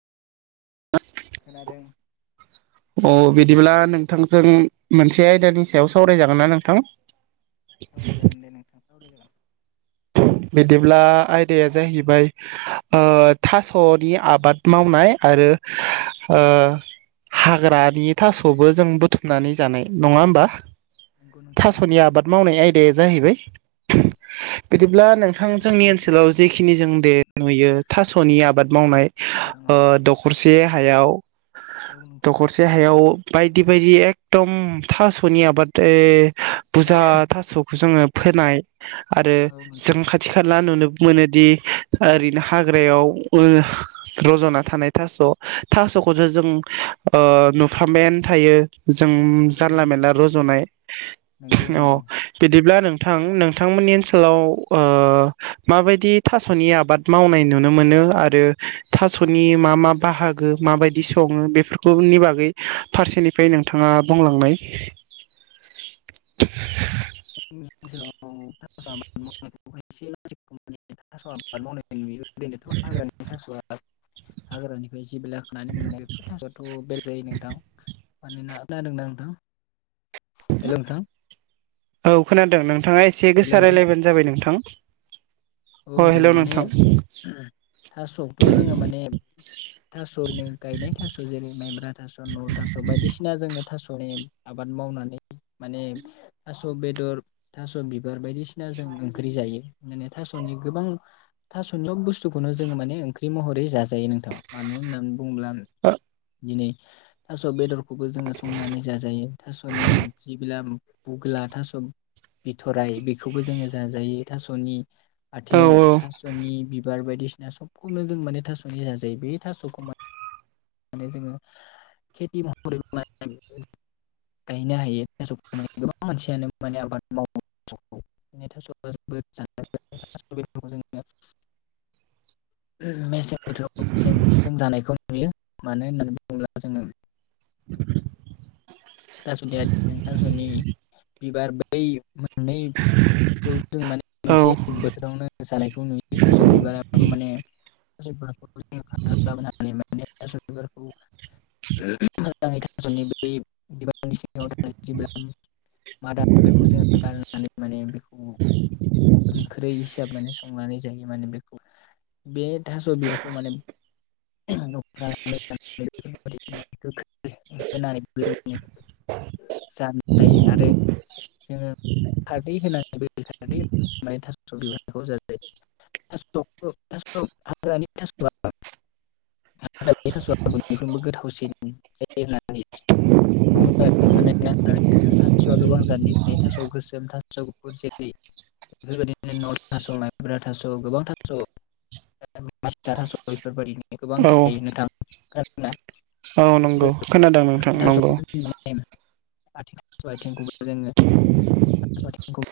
खोनादों। अ बिदिब्ला नोंथांजों मोनसे आयदानि सायाव सावरायजागोन ना नोंथां। सावरायायागोन दे नोंथां सावराय जागोन। बिदिब्ला आयदाया जाहैबाय। ओ थासनि आबाद मावनाय आरो ओ हाग्रानि थासबो जों बुथुमनानै जानाय नङा होमबा। नंगौ नोंथां थासनि नंगौ आबाद मावनाय आयदाया जाहैबाय। बिदिब्ला नों थां नंगौ जोंनि नोंथां ओनसोलाव जेखिनि जों दे नुयो थासनि आबाद मावनाय औ ओ दख हरसे हायाव औ नोंथां दखरसे। देहायाव बायदि बायदि एकदम थासनि आबाद बुजा थास'खौ जोङो फोनाय आरो औ नोंथां जों खाथ थि खाला नुनोबो मोनोदि ओरैनो हाग्रायाव ओ रज'ना थानाय थास' थास'खौथ' जों ओ नुफ्रामबायानो थायो। जों औ जानला नोंथां मेरला रज'नाय नंगौ अ नंगौ बिदिब्ला नोंथां नोंथांमोननि आनसो लाव ओ माबायदि थास'नि आबाद मावनाय नुनो मोनो आरो थास'नि मा मा बाहागो माबायदि सङो बेफोरखौनि बागै फारसेनिफ्राय नोंथाङा बुंलांनाय। [unintelligible] थास' आबाद मावनाय नुयो ओरैनोथ' हाग्रानि थास' हाग्रानि [unintelligible] खानानै मोननाय बेफोर थास'आथ' बेलेग जायो नोंथां। मानोना खोनादों ना नोंथां हेलौ नोंथां? औ खोनादों नोंथाङा एसे हेल' गोसा नोंथां राय्लायबानो जाबाय नोंथां। औ अ नोंथां हेल' माने थासखौथ' जोङो माने थास'यैनो गायनाय थास' जेरै माइब्रा थास' न'ल थास' बायदिसिना जोंनो थास'नि आबाद मावनानै माने थास' बेदर थास' बिबार बायदिसिना जों ओंख्रि जायो माने थास' नि गोबां थास'नि सब बुस्थुखौनो जोङो माने ओंख्रि महरै जाजायो नोंथां मानो होननानै बुंब्ला औ [unintelligible] दिनै थास' बेदरखौबो जोङो संनानै जाजायो थास'नि जिबिला बुग्ला थास' बिथ'राय बेखौबो जोङो जाजायो थास'नि। आथिं औ थास'नि बिबार बायदिसिना सबखौनो जों माने थास'नि जाजायो बे थास'खौ मान माने जोङो खेथि महरै [unintelligible] गायनो हायो थास'खौ माने गोबां मानसियानो माने आबाद मावो। [unintelligible] [inaudible] मेसें बोथोराव बांसिन जों जानायखौ नुयो मानो होननानै बुङोब्ला जोङो [unintelligible] थास'नि आयथें थास'नि बिबार बै मोननैखौ जों माने औ मोनसे बोथोरावनो जानायखौ नुयो थास' बिबारा माने [unintelligible] मोजाङै थास'नि बै बिबारनि सिङाव थानाय जेब्ला मादा बेखौ जोङो गाननानै माने बेखौ ओंख्रै हिसाब माने संनानै जायो माने बेखौ बे थास' बिबारखौ माने [unintelligible] जानाय आरो जोङो खारदै होनानै बे खारदै थास' बिबारखौ जाजायो। [unintelligible] हाग्रानि थास'आ बयनिफ्रोमबो गोथावसिन जायो होननानै बुङो आरो [unintelligible] होननानै थास'आ गोबां जादनि थायो थास' गोसोम थास' गुफुर जेरै बेफोरबायदिनो नल थास माइब्रा थास' गोबां थास' औ [unintelligible] औ नंगौ खोनादों नोंथां थास' नंगौ। [unintelligible] थास' आथिंखौबो जोङो थास' आथिंखौ